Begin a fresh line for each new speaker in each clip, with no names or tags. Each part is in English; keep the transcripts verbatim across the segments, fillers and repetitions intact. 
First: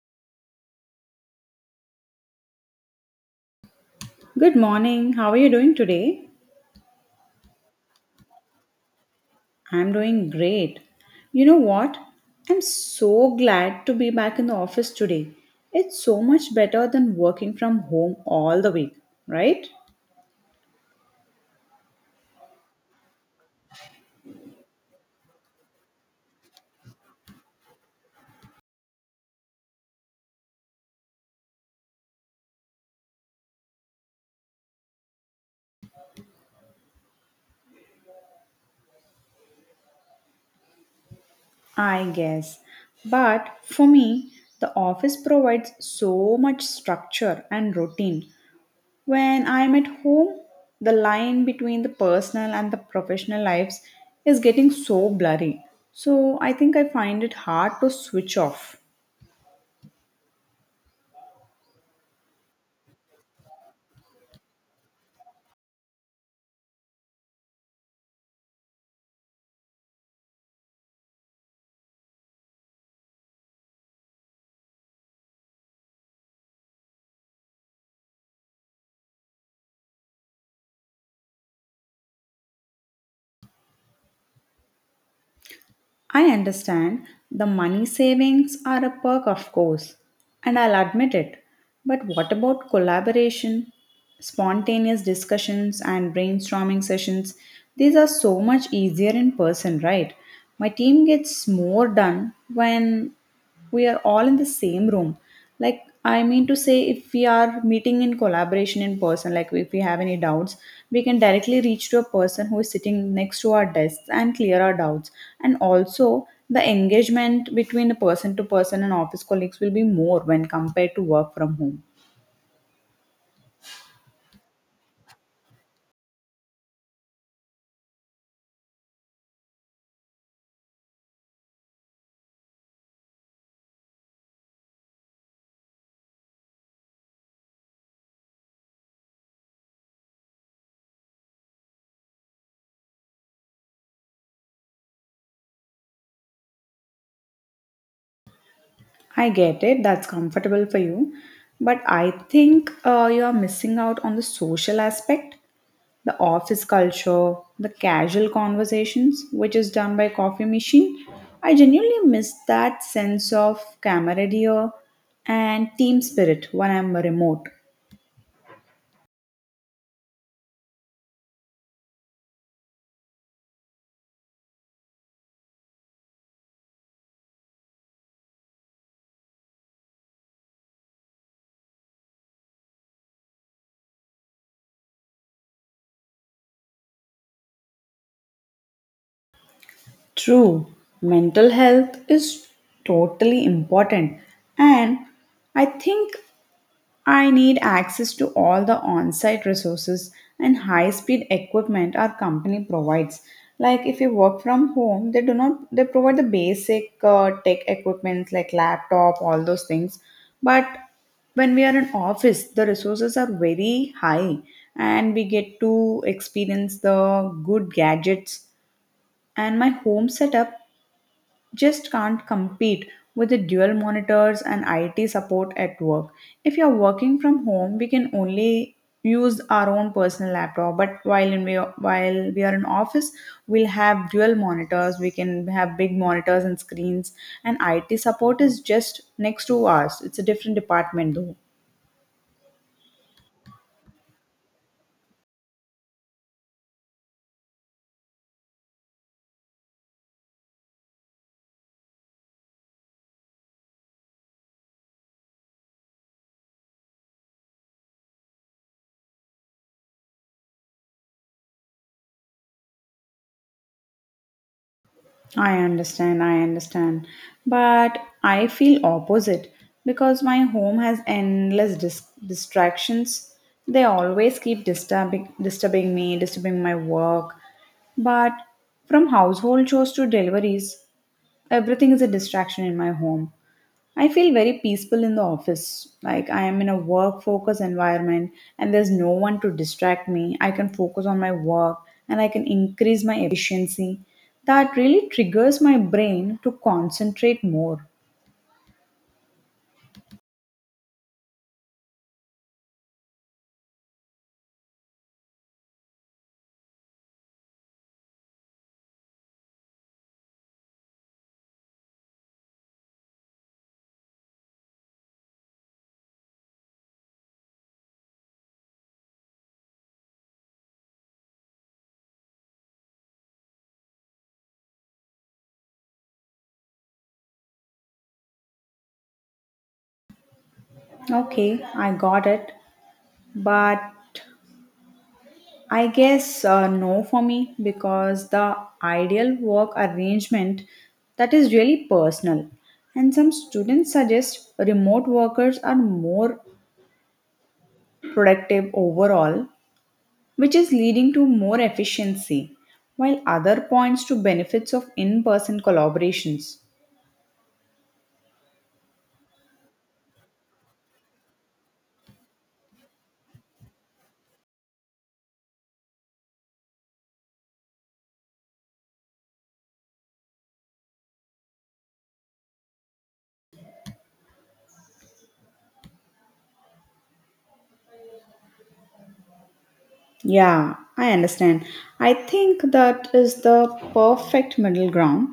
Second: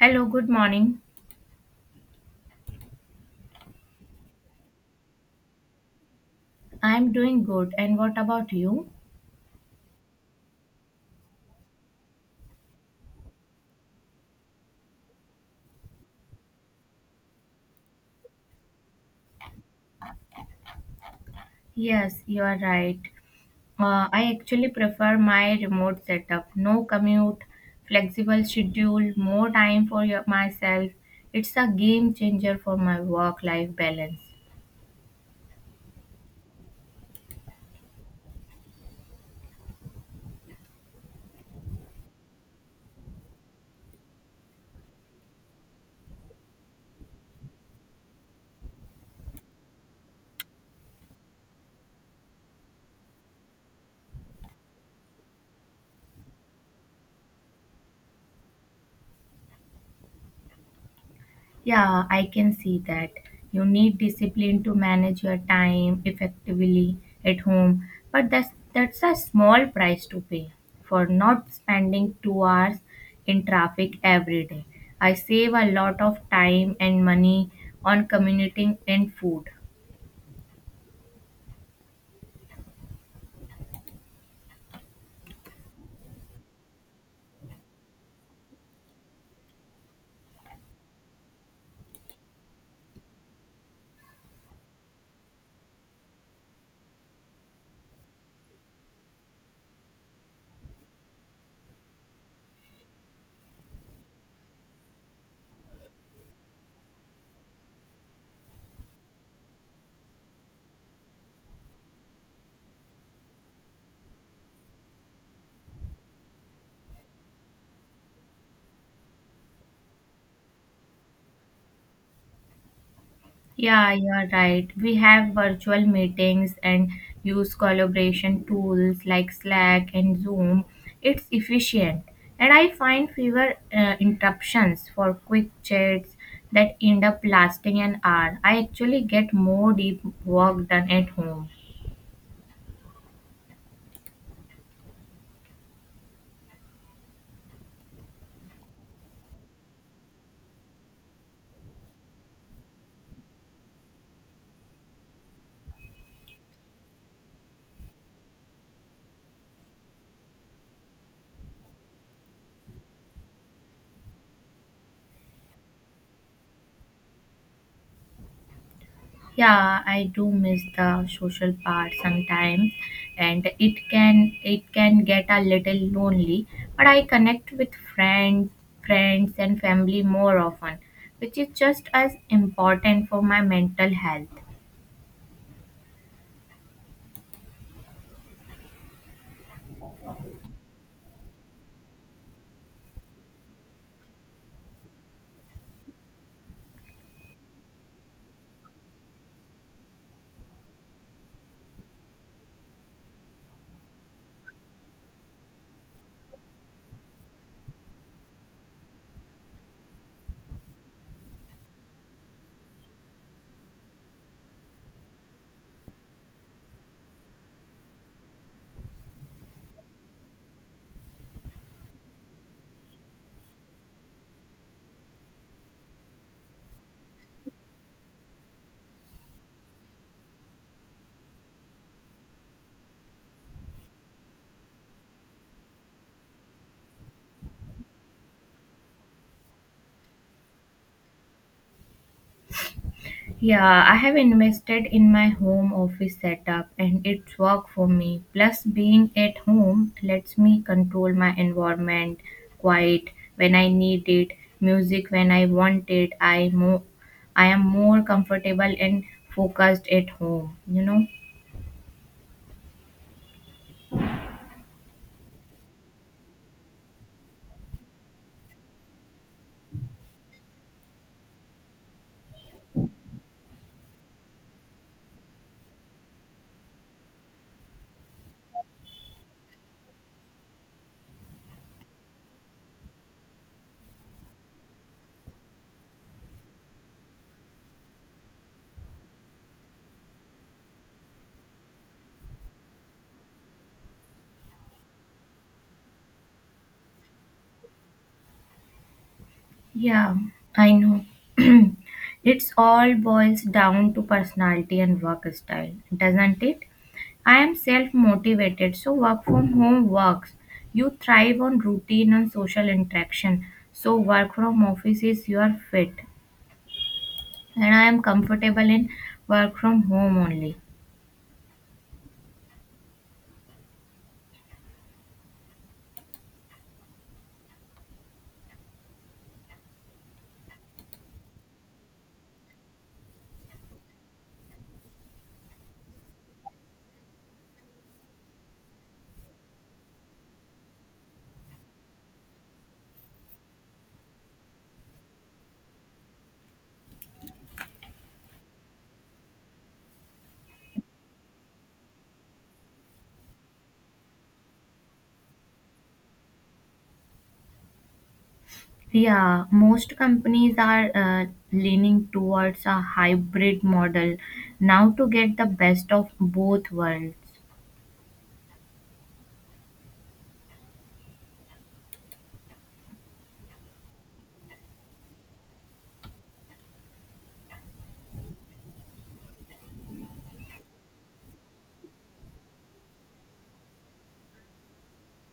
Hello, good morning.
Good morning. How are you doing today?
I'm doing good. And what about you?
I'm doing great. You know what? I'm so glad to be back in the office today. It's so much better than working from home all the week, right?
Yes, you are right. Uh, I actually prefer my remote setup. No commute, flexible schedule, more time for your, myself. It's a game changer for my work life balance.
I guess. But for me, the office provides so much structure and routine. When I'm at home, the line between the personal and the professional lives is getting so blurry. So I think I find it hard to switch off.
Yeah, I can see that. You need discipline to manage your time effectively at home, but that's that's a small price to pay for not spending two hours in traffic every day. I save a lot of time and money on commuting and food.
I understand the money savings are a perk, of course, and I'll admit it. But what about collaboration, spontaneous discussions, and brainstorming sessions? These are so much easier in person, right? My team gets more done when we are all in the same room. Like, I mean to say, if we are meeting in collaboration in person, like if we have any doubts, we can directly reach to a person who is sitting next to our desks and clear our doubts. And also the engagement between the person to person and office colleagues will be more when compared to work from home.
Yeah, you're right. We have virtual meetings and use collaboration tools like Slack and Zoom. It's efficient. And I find fewer uh, interruptions for quick chats that end up lasting an hour. I actually get more deep work done at home.
I get it. That's comfortable for you. But I think uh, you are missing out on the social aspect. The office culture, the casual conversations, which is done by coffee machine. I genuinely miss that sense of camaraderie and team spirit when I'm remote.
Yeah, I do miss the social part sometimes, and it can it can get a little lonely, but I connect with friend, friends and family more often, which is just as important for my mental health.
True, mental health is totally important, and I think I need access to all the on site resources and high speed equipment our company provides. Like if you work from home, they do not they provide the basic uh, tech equipment like laptop, all those things. But when we are in office, the resources are very high and we get to experience the good gadgets, and my home setup just can't compete with the dual monitors and I T support at work. If you're working from home, we can only use our own personal laptop, but while in, while we are in office, we'll have dual monitors, we can have big monitors and screens, and I T support is just next to us. It's a different department though.
Yeah, I have invested in my home office setup and it's worked for me. Plus, being at home lets me control my environment: quiet when I need it, music when I want it. I mo- I am more comfortable and focused at home, you know?
I understand, I understand. But I feel opposite because my home has endless dis- distractions. They always keep disturbing disturbing me, disturbing my work. But from household chores to deliveries, everything is a distraction in my home. I feel very peaceful in the office. Like, I am in a work focused environment and there's no one to distract me. I can focus on my work and I can increase my efficiency. That really triggers my brain to concentrate more.
Yeah, I know. It's all boils down to personality and work style, doesn't it? I am self motivated, so work from home works. You thrive on routine and social interaction, so work from office is your fit. And I am comfortable in work from home only.
Okay, I got it. But I guess uh, no for me, because the ideal work arrangement, that is really personal. And some students suggest remote workers are more productive overall, which is leading to more efficiency, while other points to benefits of in person collaborations.
Yeah, most companies are uh, leaning towards a hybrid model now to get the best of both worlds.
Yeah, I understand. I think that is the perfect middle ground.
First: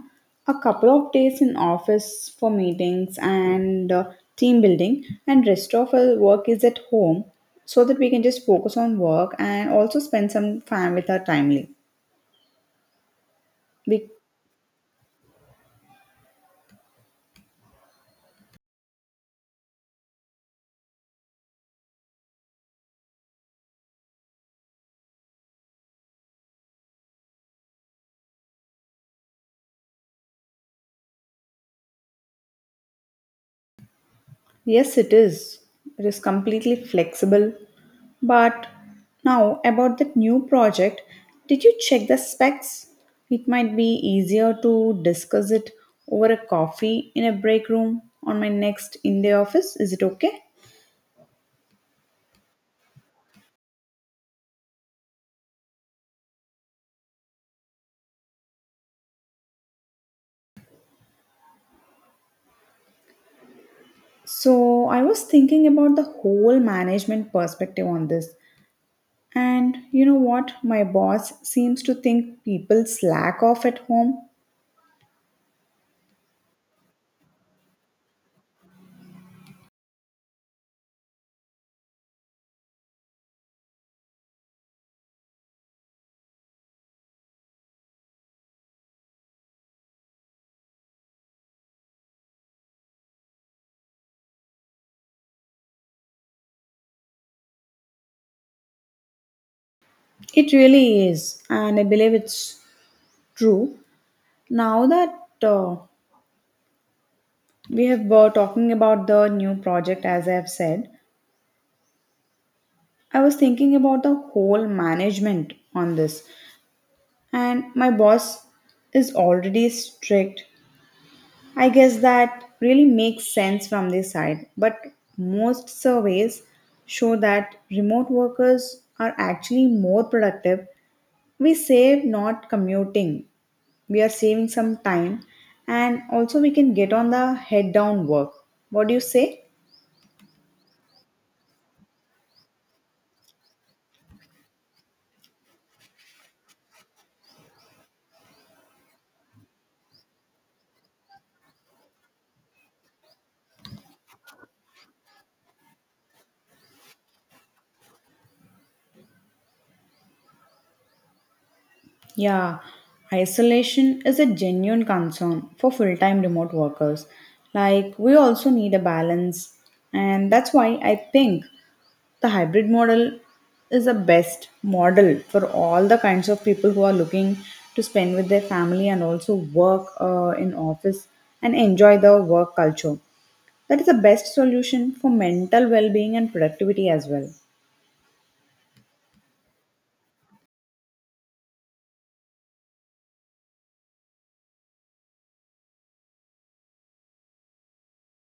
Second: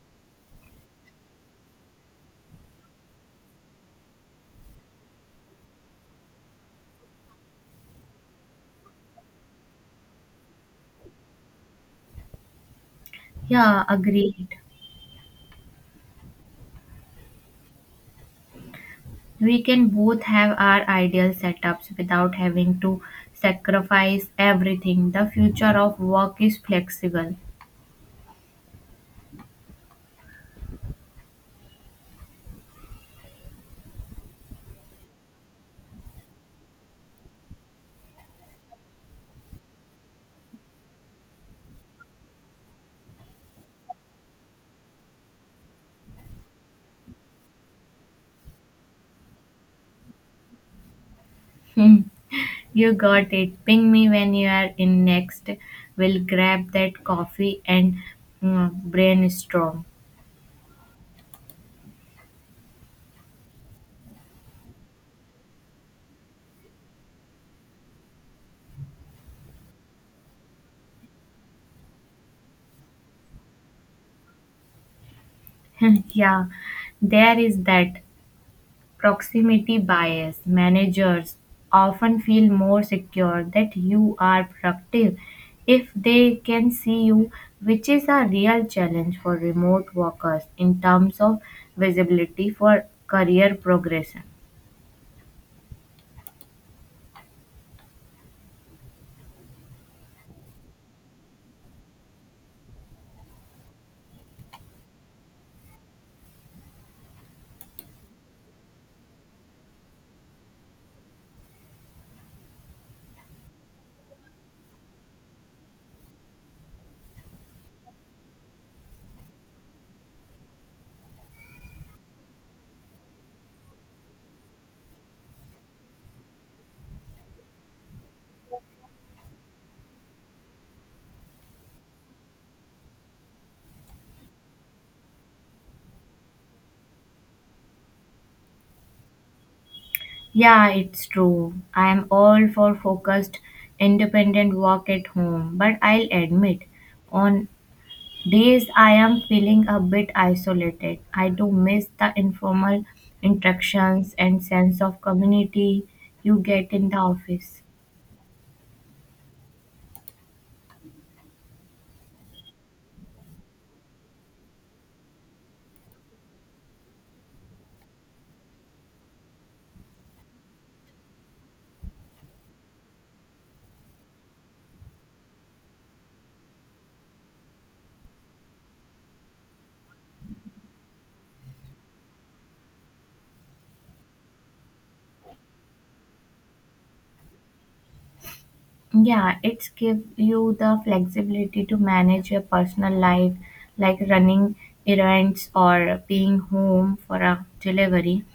A couple of days in office for meetings and uh, team building, and rest of our work is at home so that we can just focus on work and also spend some time with our family.
Yeah,
We.
agreed. We can both have our ideal setups without having to sacrifice everything. The future of work is flexible.
Yes, it is. It is completely flexible. But now, about that new project, did you check the specs? It might be easier to discuss it over a coffee in a break room on my next in day office. Is it okay?
Hmm, you got it. Ping me when you are in next. We'll grab that coffee and mm, brainstorm.
So, I was thinking about the whole management perspective on this. And you know what? My boss seems to think people slack off at home.
Yeah, there is that. Proximity bias: managers often feel more secure that you are productive if they can see you, which is a real challenge for remote workers in terms of visibility for career progression.
It really is, and I believe it's true. Now that uh, we have were talking about the new project, as I have said, I was thinking about the whole management on this, and my boss is already strict. I guess that really makes sense from this side, but most surveys show that remote workers are actually more productive. We save not commuting, we are saving some time, and also we can get on the head down work. What do you say?
Yeah, it's true. I am all for focused, independent work at home, but I'll admit, on days I am feeling a bit isolated. I do miss the informal interactions and sense of community you get in the office.
Yeah, isolation is a genuine concern for full time remote workers. Like, we also need a balance, and that's why I think the hybrid model is the best model for all the kinds of people who are looking to spend with their family and also work uh, in office and enjoy the work culture. That is the best solution for mental well being and productivity as well.
Yeah, it's give you the flexibility to manage your personal life, like running errands or being home for a delivery,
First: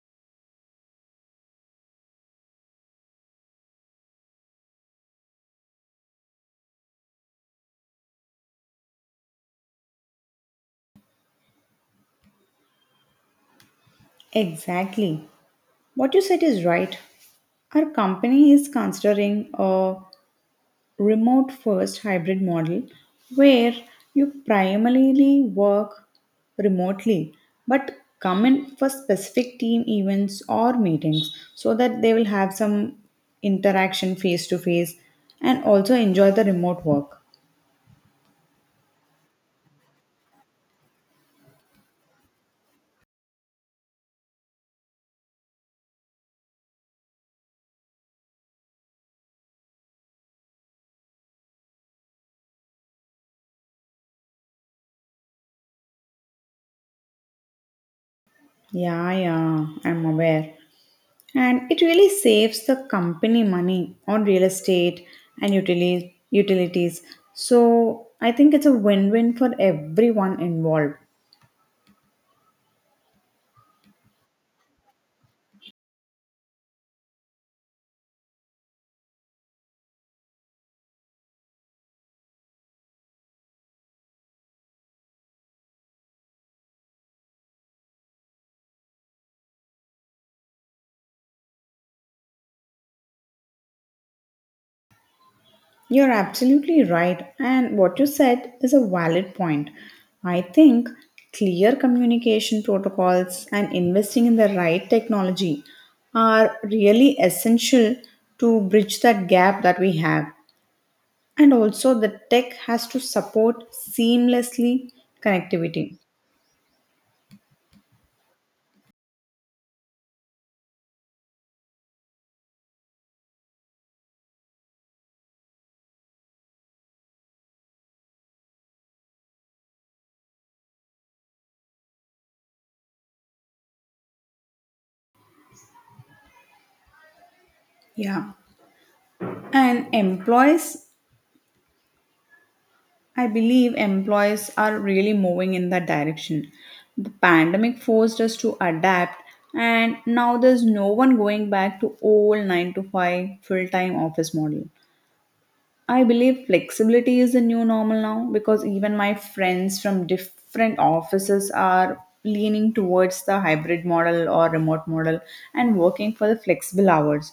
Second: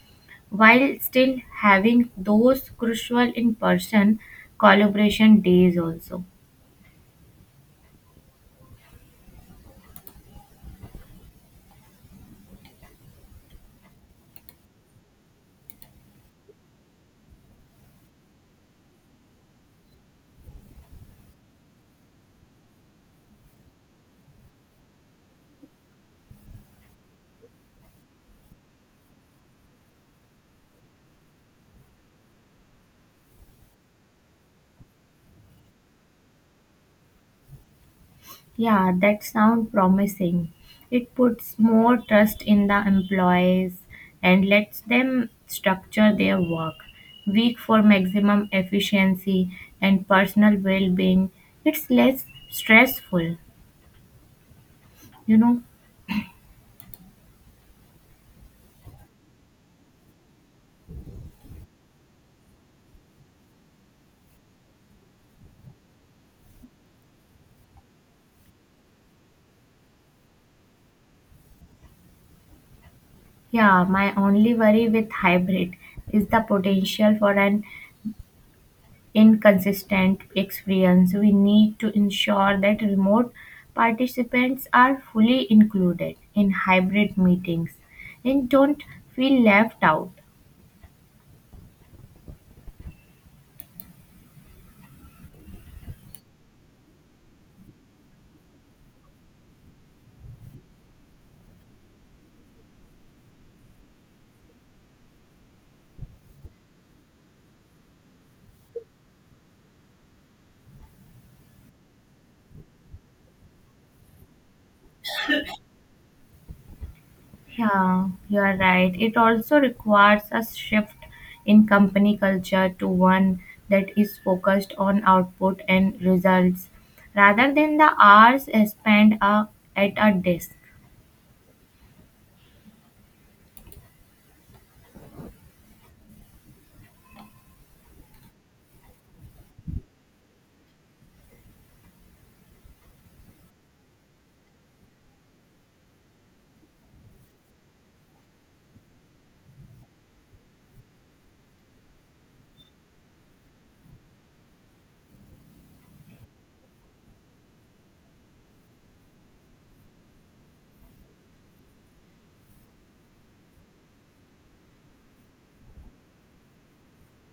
while still having those crucial in person collaboration days also.
Exactly. What you said is right. Our company is considering uh, remote first hybrid model where you primarily work remotely but come in for specific team events or meetings so that they will have some interaction face to face and also enjoy the remote work.
Yeah, that sounds promising. It puts more trust in the employees and lets them structure their work week for maximum efficiency and personal well-being. It's less stressful, you know.
Yeah, yeah, I'm aware. And it really saves the company money on real estate and utili- utilities. So I think it's a win win for everyone involved.
Yeah, my only worry with hybrid is the potential for an inconsistent experience. We need to ensure that remote participants are fully included in hybrid meetings and don't feel left out.
You're absolutely right, and what you said is a valid point. I think clear communication protocols and investing in the right technology are really essential to bridge that gap that we have. And also, the tech has to support seamlessly connectivity.
Yeah, you are right. It also requires a shift in company culture to one that is focused on output and results rather than the hours spent uh, at a desk.
Yeah. And employees I believe employers are really moving in that direction. The pandemic forced us to adapt, and now there's no one going back to old nine to five full time office model. I believe flexibility is the new normal now because even my friends from different offices are leaning towards the hybrid model or remote model and working for the flexible hours.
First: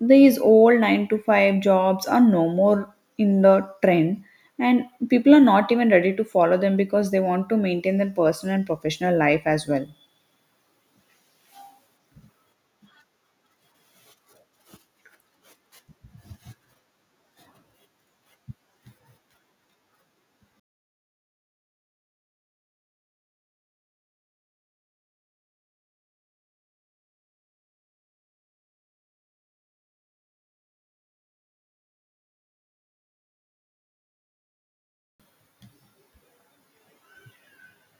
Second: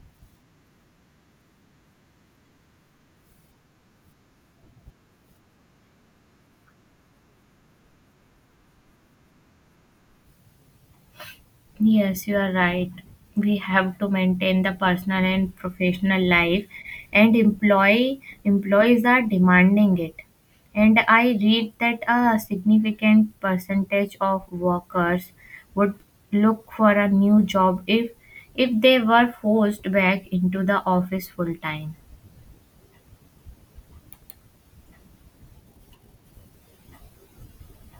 These old nine to five jobs are no more in the trend and people are not even ready to follow them because they want to maintain their personal and professional life as well.
Yes, you are right. We have to maintain the personal and professional life, and employee employees are demanding it. And I read that a significant percentage of workers would look for a new job if if they were forced back into the office full time.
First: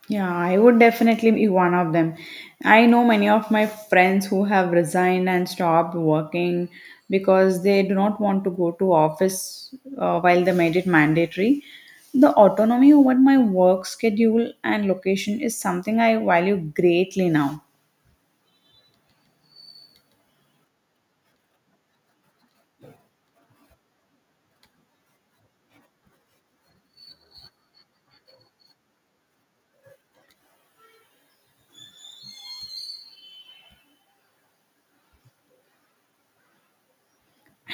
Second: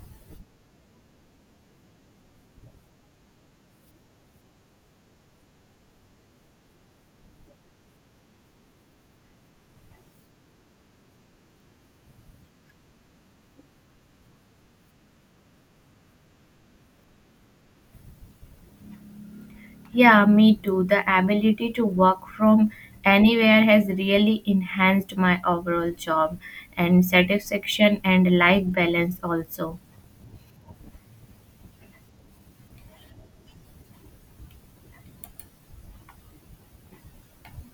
Yeah, I would definitely be one of them. I know many of my friends who have resigned and stopped working because they do not want to go to office uh, while they made it mandatory. The autonomy over my work schedule and location is something I value greatly now.
Yeah, me too. The ability to work from anywhere has really enhanced my overall job and satisfaction and life balance also.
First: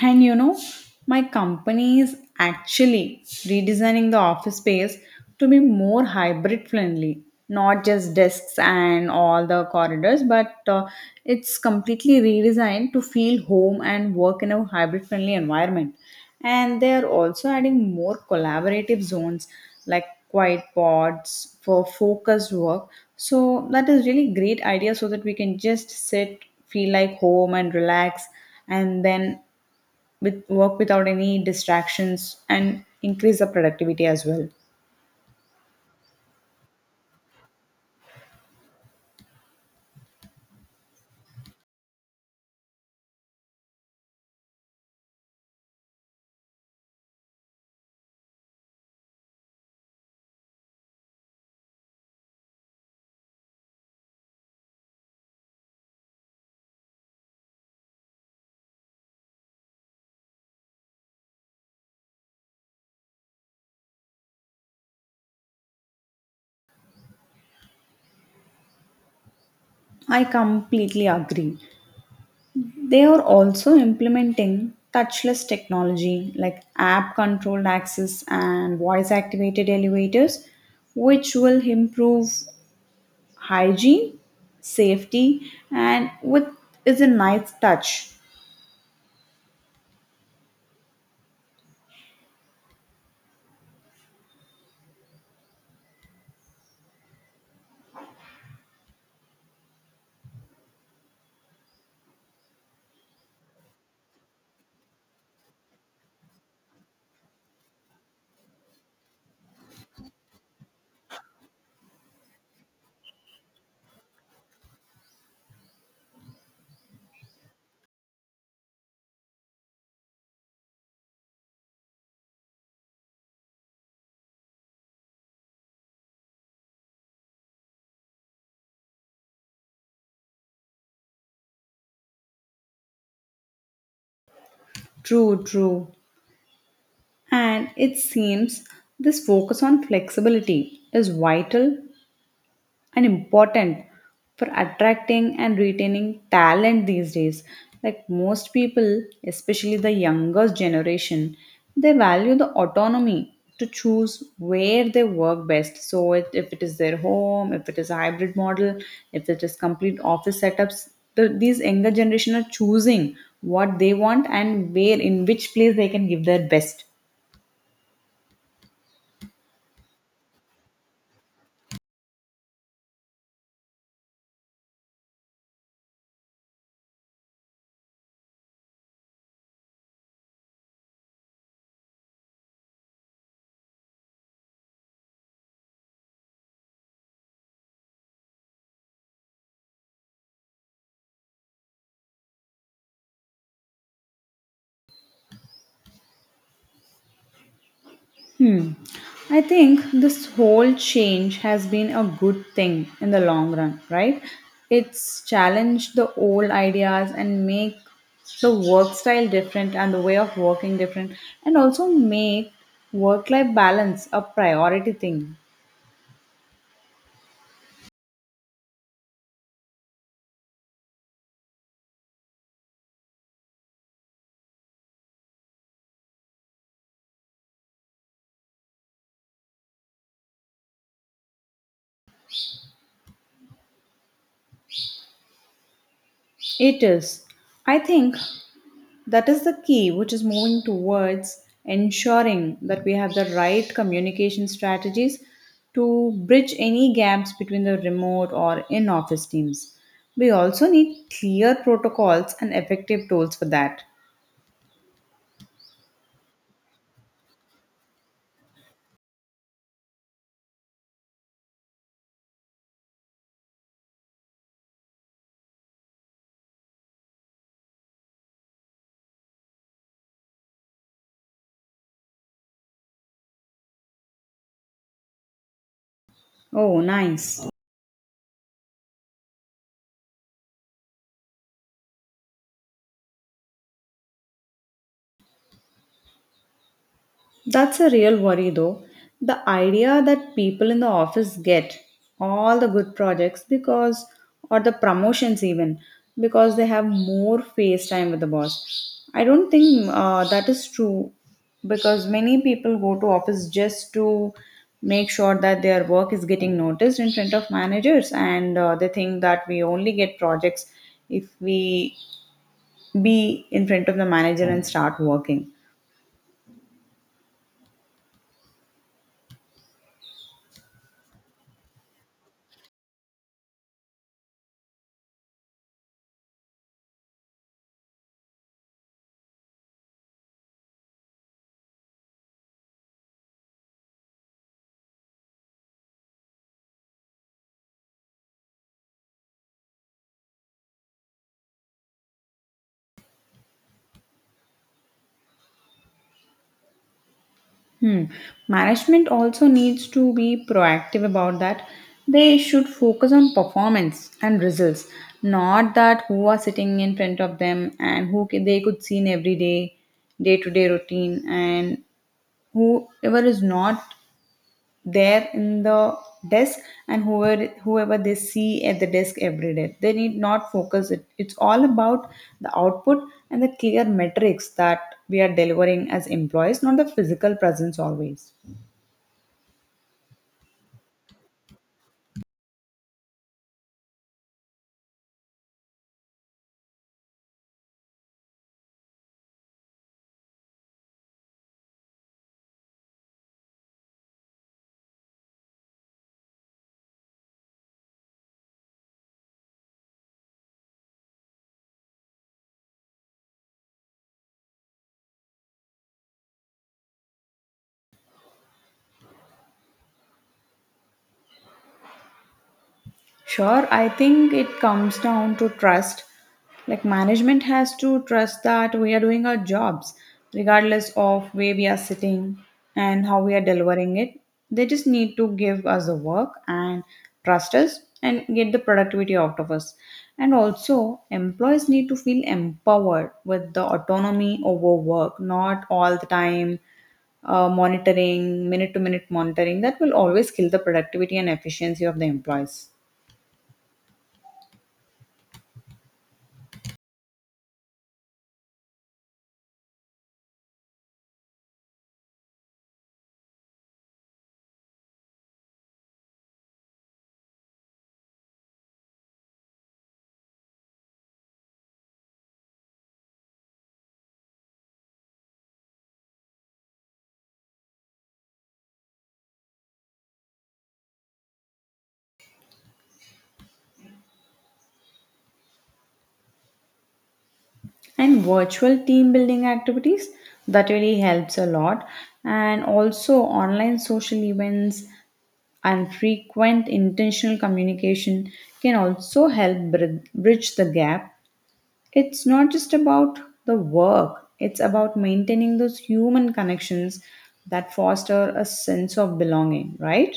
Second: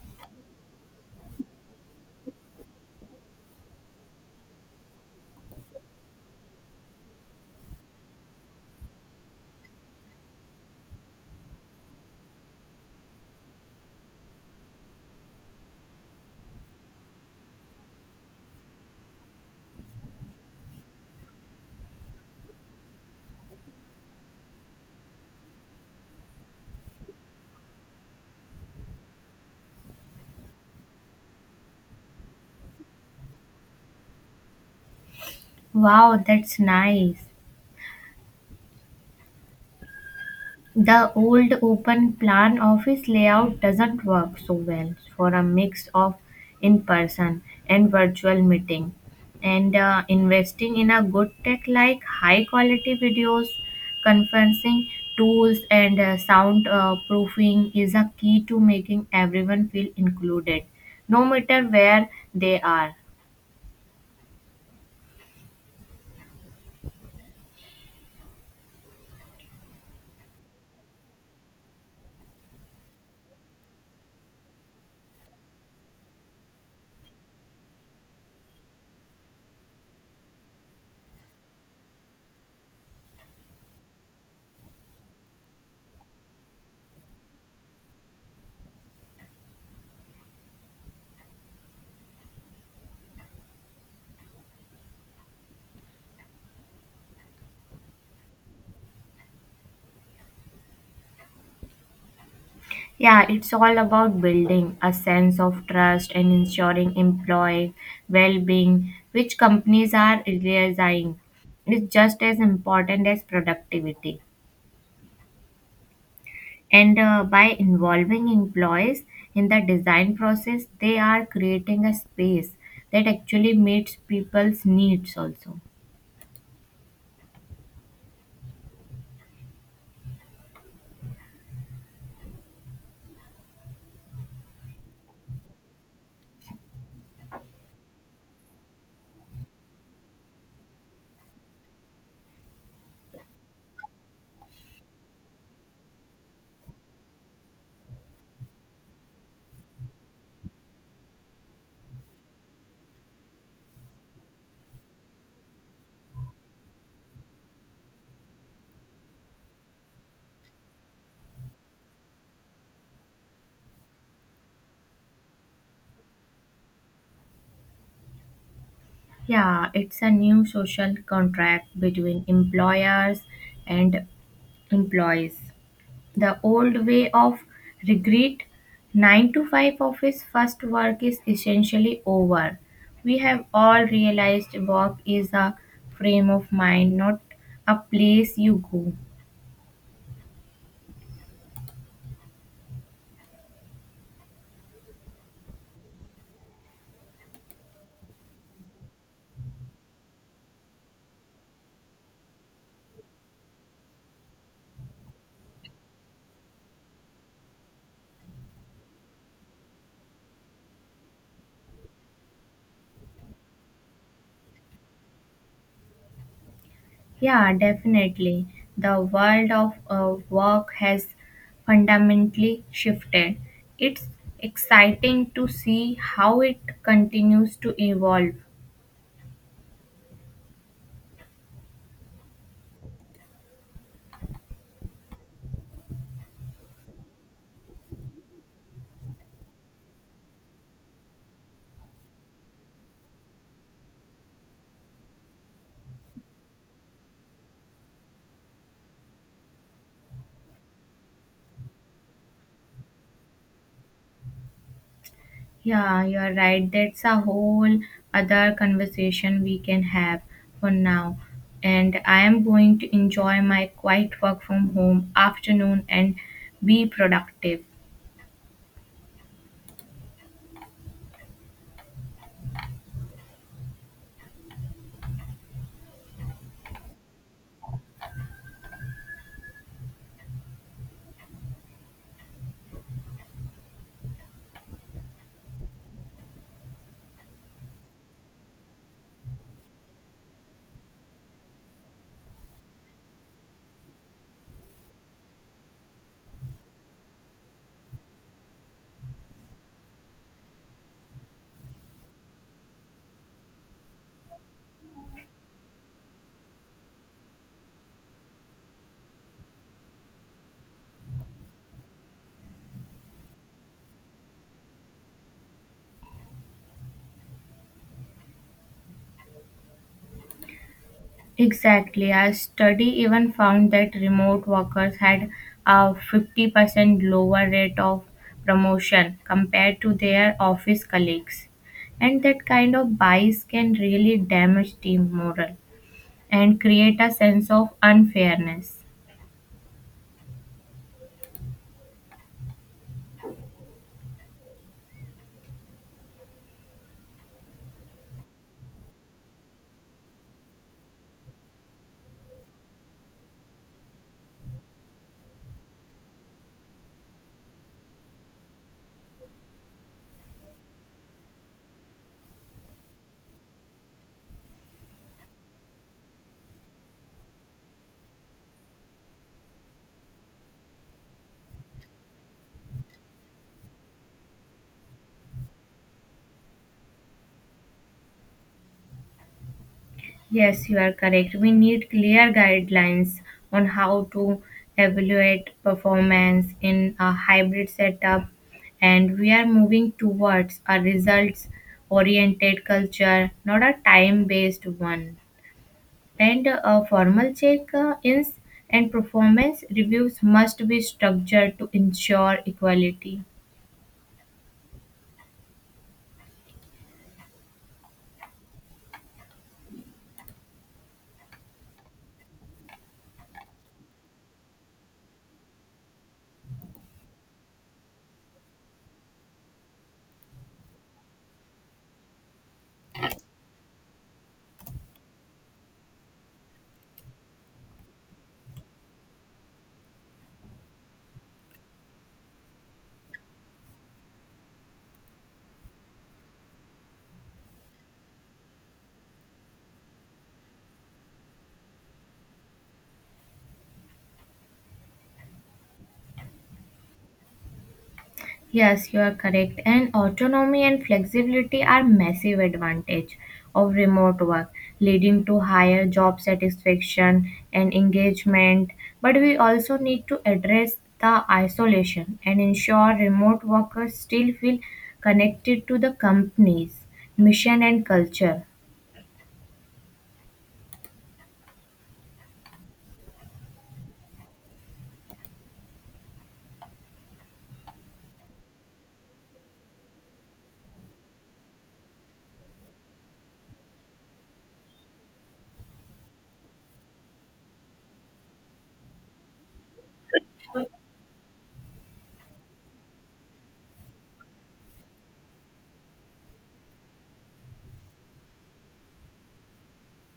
And you know, my company is actually redesigning the office space to be more hybrid friendly, not just desks and all the corridors, but uh, it's completely redesigned to feel home and work in a hybrid friendly environment. And they are also adding more collaborative zones like quiet pods for focused work. So that is really great idea so that we can just sit, feel like home and relax, and then with work without any distractions and increase the productivity as well.
Wow, that's nice. The old open plan office layout doesn't work so well for a mix of in person and virtual meeting. And uh, investing in a good tech like high quality videos, conferencing tools, and uh, sound uh, proofing is a key to making everyone feel included, no matter where they are.
I completely agree. They are also implementing touchless technology like app controlled access and voice activated elevators, which will improve hygiene, safety, and with is a nice touch.
Yeah, it's all about building a sense of trust and ensuring employee well being, which companies are realizing is just as important as productivity. And uh, by involving employees in the design process, they are creating a space that actually meets people's needs also.
True, true. And it seems this focus on flexibility is vital and important for attracting and retaining talent these days. Like most people, especially the younger generation, they value the autonomy to choose where they work best. So it, if it is their home, if it is a hybrid model, if it is complete office setups, the, these younger generation are choosing what they want and where, in which place they can give their best.
Yeah, it's a new social contract between employers and employees. The old way of regret, nine to five office first work is essentially over. We have all realized work is a frame of mind, not a place you go.
I think this whole change has been a good thing in the long run, right? It's challenged the old ideas and make the work style different and the way of working different, and also make work life balance a priority thing.
Yeah, definitely. The world of uh, work has fundamentally shifted. It's exciting to see how it continues to evolve.
It is. I think that is the key, which is moving towards ensuring that we have the right communication strategies to bridge any gaps between the remote or in office teams. We also need clear protocols and effective tools for that.
Yeah, you are right. That's a whole other conversation we can have for now. And I am going to enjoy my quiet work from home afternoon and be productive.
Oh, nice. That's a real worry though. The idea that people in the office get all the good projects because, or the promotions even, because they have more face time with the boss. I don't think uh, that is true, because many people go to office just to make sure that their work is getting noticed in front of managers, and uh, they think that we only get projects if we be in front of the manager and start working.
Exactly. A study even found that remote workers had a fifty percent lower rate of promotion compared to their office colleagues. And that kind of bias can really damage team morale and create a sense of unfairness.
Hmm. Management also needs to be proactive about that. They should focus on performance and results, not that who are sitting in front of them and who ca- they could see in everyday, day to day routine, and whoever is not there in the desk, and whoever whoever they see at the desk every day, they need not focus it. It's all about the output and the clear metrics that we are delivering as employees, not the physical presence always.
Yes, you are correct. We need clear guidelines on how to evaluate performance in a hybrid setup, and we are moving towards a results oriented culture, not a time based one. And a formal check uh, ins and performance reviews must be structured to ensure equality.
Sure, I think it comes down to trust. Like, management has to trust that we are doing our jobs, regardless of where we are sitting and how we are delivering it. They just need to give us the work and trust us and get the productivity out of us. And also, employees need to feel empowered with the autonomy over work, not all the time uh, monitoring, minute to minute monitoring. That will always kill the productivity and efficiency of the employees.
Yes, you are correct. And autonomy and flexibility are massive advantage of remote work, leading to higher job satisfaction and engagement. But we also need to address the isolation and ensure remote workers still feel connected to the company's mission and culture.
And virtual team building activities that really helps a lot, and also online social events and frequent intentional communication can also help brid- bridge the gap. It's not just about the work, it's about maintaining those human connections that foster a sense of belonging, right?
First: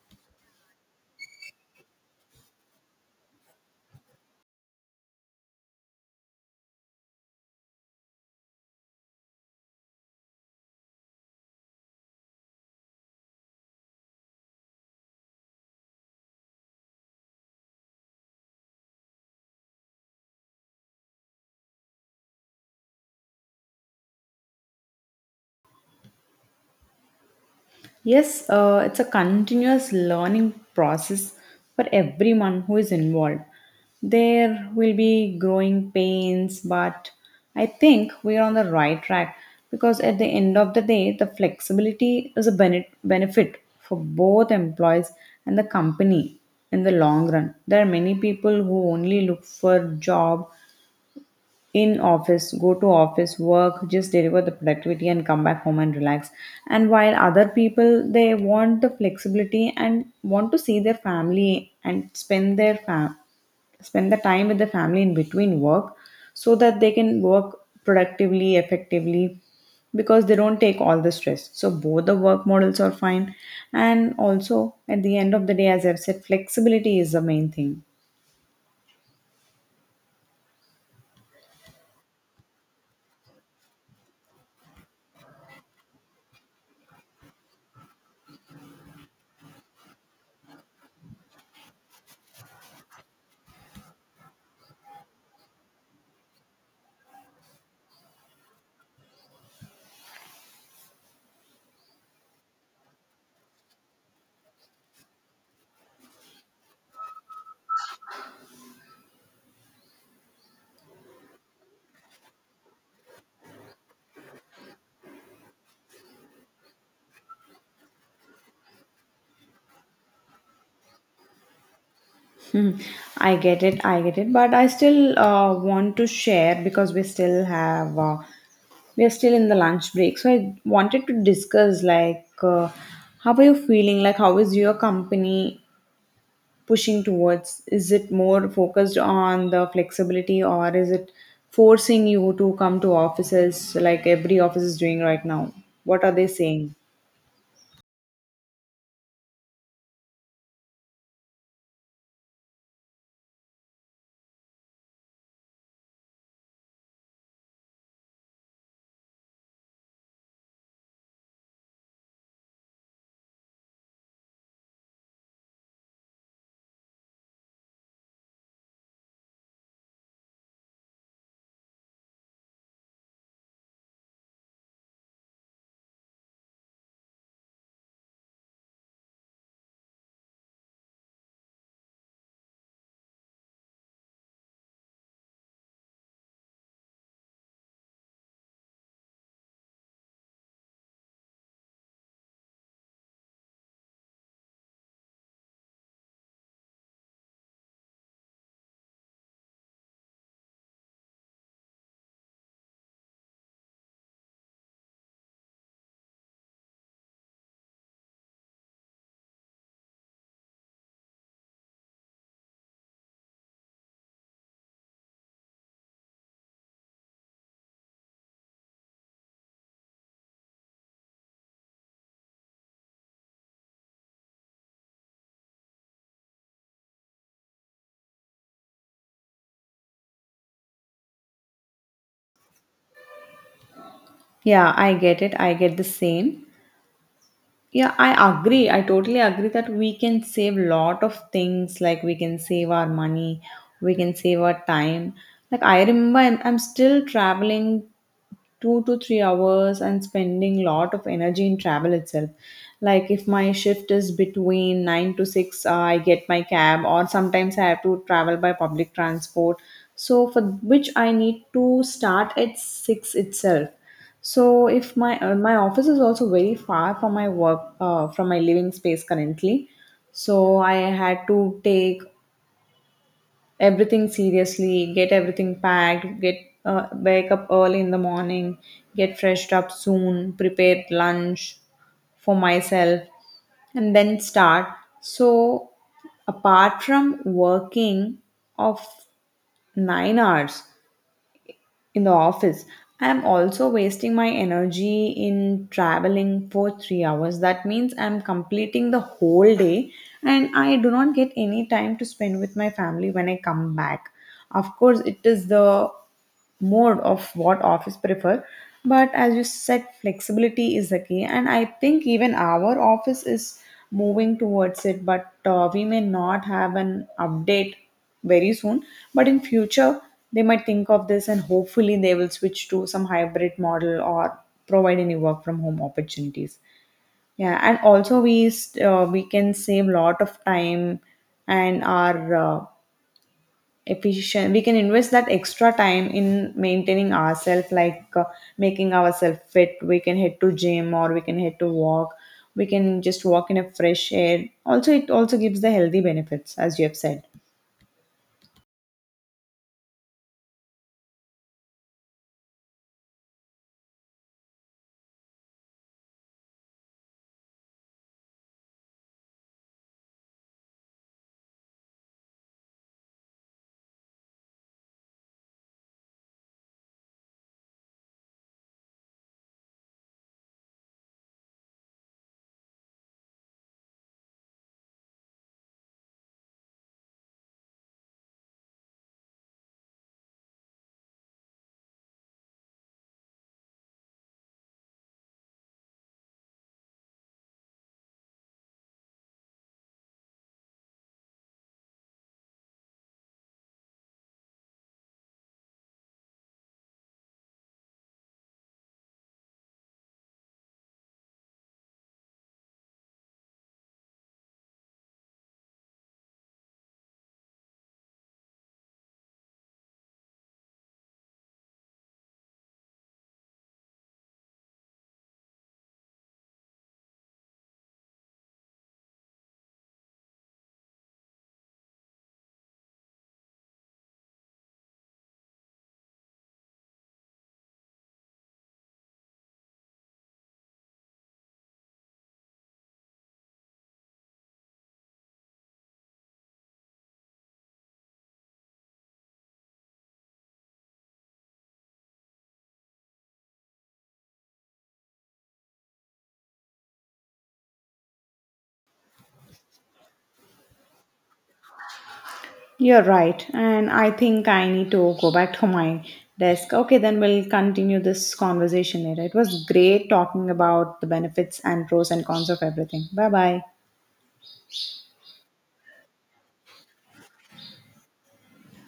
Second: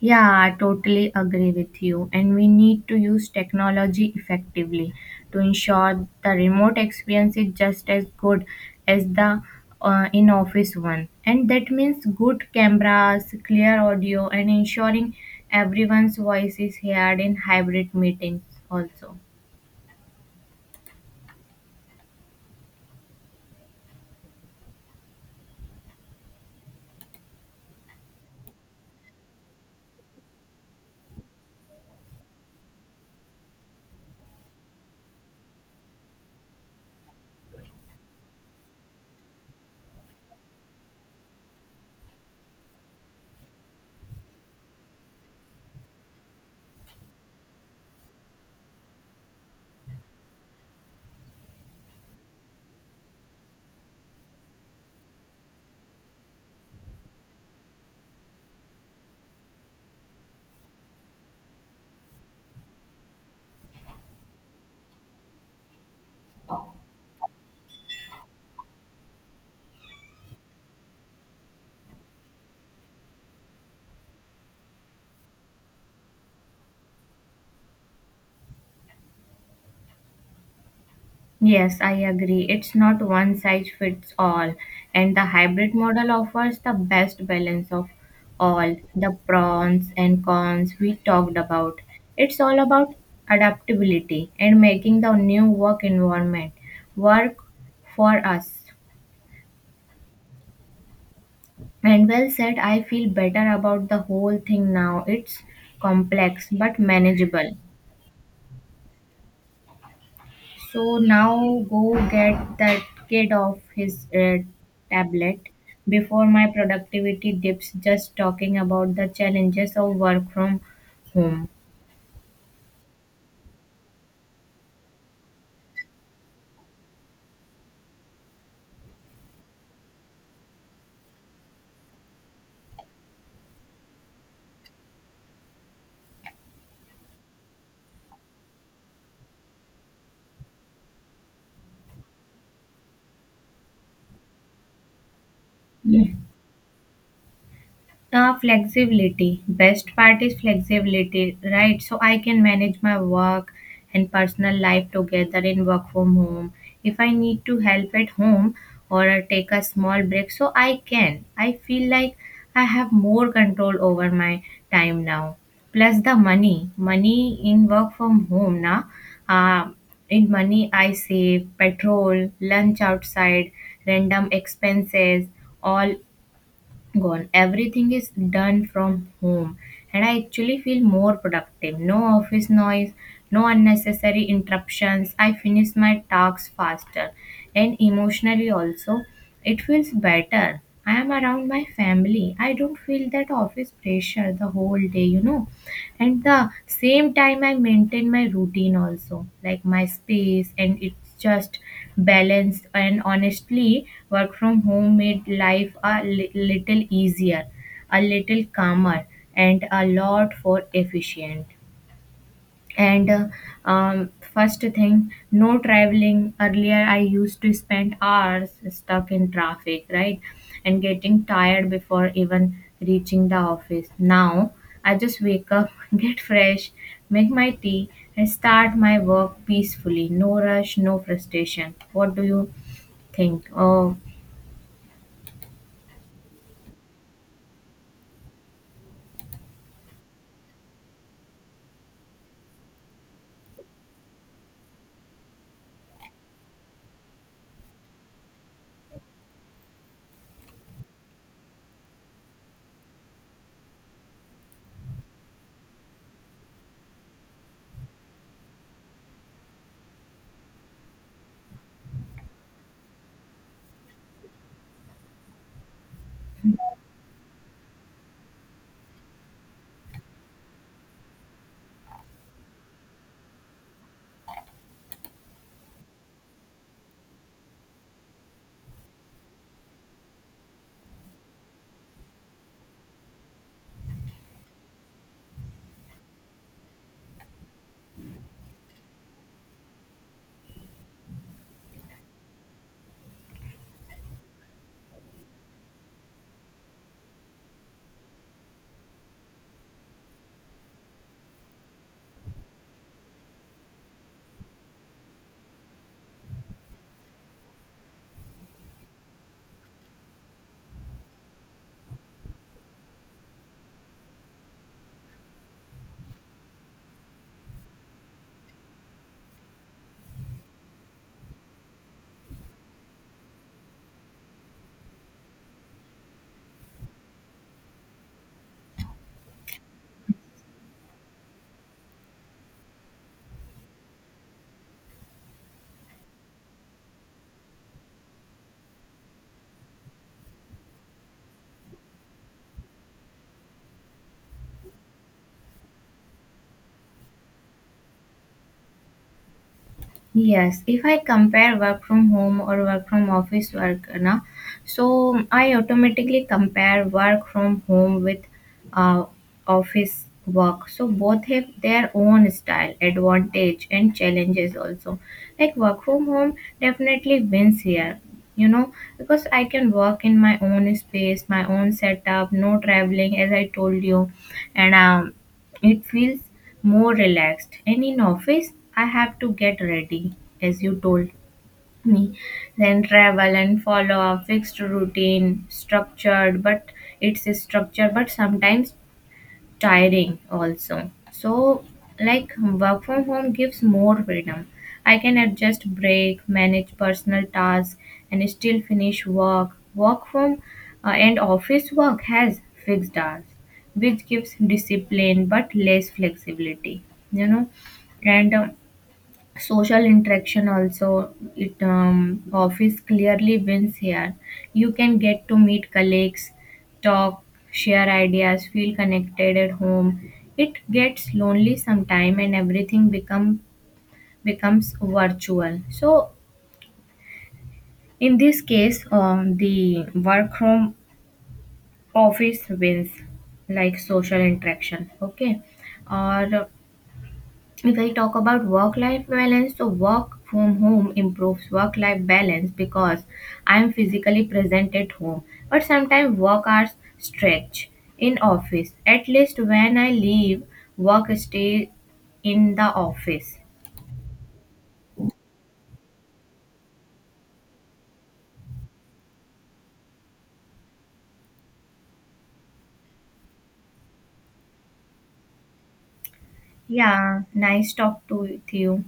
Yeah, I totally agree with you. And we need to use technology effectively to ensure the remote experience is just as good as the uh, in office one. And that means good cameras, clear audio, and ensuring everyone's voice is heard in hybrid meetings also.
Yes, uh, it's a continuous learning process for everyone who is involved. There will be growing pains, but I think we are on the right track because at the end of the day, the flexibility is a bene- benefit for both employees and the company in the long run. There are many people who only look for jobs in office, go to office, work, just deliver the productivity and come back home and relax. And while other people, they want the flexibility and want to see their family and spend their fam- spend the time with the family in between work, so that they can work productively, effectively, because they don't take all the stress. So both the work models are fine. And also at the end of the day, as I've said, flexibility is the main thing.
Yes, I agree. It's not one size fits all, and the hybrid model offers the best balance of all the pros and cons we talked about. It's all about adaptability and making the new work environment work for us. And well said, I feel better about the whole thing now. It's complex but manageable. So now go get that kid off his uh, tablet before my productivity dips just talking about the challenges of work from home.
Mhm. I get it, I get it, but I still uh, want to share, because we still have uh, we are still in the lunch break. So I wanted to discuss, like uh, how are you feeling? Like how is your company pushing towards? Is it more focused on the flexibility, or is it forcing you to come to offices like every office is doing right now? What are
Hmm.
they saying?
Uh, flexibility. Best part is flexibility, right? So I can manage my work and personal life together in work from home. If I need to help at home or take a small break, so I can. I feel like I have more control over my time now. Plus the money. Money in work from home now. Uh, in money, I save petrol, lunch outside, random expenses, all gone. Everything is done from home, and I actually feel more productive. No office noise, no unnecessary interruptions. I finish my tasks faster, and emotionally also, it feels better. I am around my family. I don't feel that office pressure the whole day, you know, and the same time I maintain my routine also, like my space, and it's just balanced. And honestly, work from home made life a li- little easier, a little calmer, and a lot more efficient. And uh, um, first thing, no traveling. Earlier I used to spend hours stuck in traffic, right? And getting tired before even reaching the office. Now I just wake up, get fresh, make my tea, and start my work peacefully. No rush, no frustration. What do you think? Oh,
Yeah, I get it. I get the same. Yeah, I agree. I totally agree that we can save lot of things. Like we can save our money, we can save our time. Like I remember, I'm, I'm still traveling two to three hours and spending lot of energy in travel itself, like if my shift is between nine to six, uh, I get my cab or sometimes I have to travel by public transport, so for which I need to start at six itself. So if my uh, my office is also very far from my work, uh, from my living space currently, so I had to take everything seriously, get everything packed, get uh, wake up early in the morning, get freshed up soon, prepare lunch for myself, and then start. So, apart from working of nine hours, in the office. I'm also wasting my energy in traveling for three hours. That means I'm completing the whole day and I do not get any time to spend with my family when I come back. Of course, it is the mode of what office prefer, but as you said flexibility is the key, and I think even our office is moving towards it, but uh, we may not have an update very soon, but in future they might think of this and hopefully they will switch to some hybrid model or provide any work from home opportunities. Yeah, and also we s- uh, we can save lot of time and our uh, efficient. We can invest that extra time in maintaining ourselves, like uh, making ourselves fit. We can head to gym or we can head to walk. We can just walk in a fresh air. Also, it also gives the healthy benefits, as you have said.
yes, if I compare work from home or work from office work, na, so I automatically compare work from home with uh, office work. So both have their own style, advantage, and challenges also. Like work from home definitely wins here, you know, because I can work in my own space, my own setup, no traveling, as I told you, and um, it feels more relaxed. And in office, I have to get ready, as you told me, then travel and follow a fixed routine, structured, but it's structured, but sometimes tiring also. So, like, work from home gives more freedom. I can adjust break, manage personal tasks, and still finish work. Work from uh, and office work has fixed hours, which gives discipline but less flexibility, you know. And um, social interaction also, it um, office clearly wins here. You can get to meet colleagues, talk, share ideas, feel connected. At home it gets lonely sometime and everything become becomes virtual. So in this case, um, the work from office wins, like social interaction, okay. Or if I talk about work life balance, so work from home improves work life balance because I am physically present at home. But sometimes work hours stretch in office. At least when I leave, work stay in the
You're
office.
right. And I think I need to go back to my desk. Okay, then we'll continue this conversation later. It was great talking about the benefits and pros and cons of everything. Bye bye.
Yeah, nice talk to with you.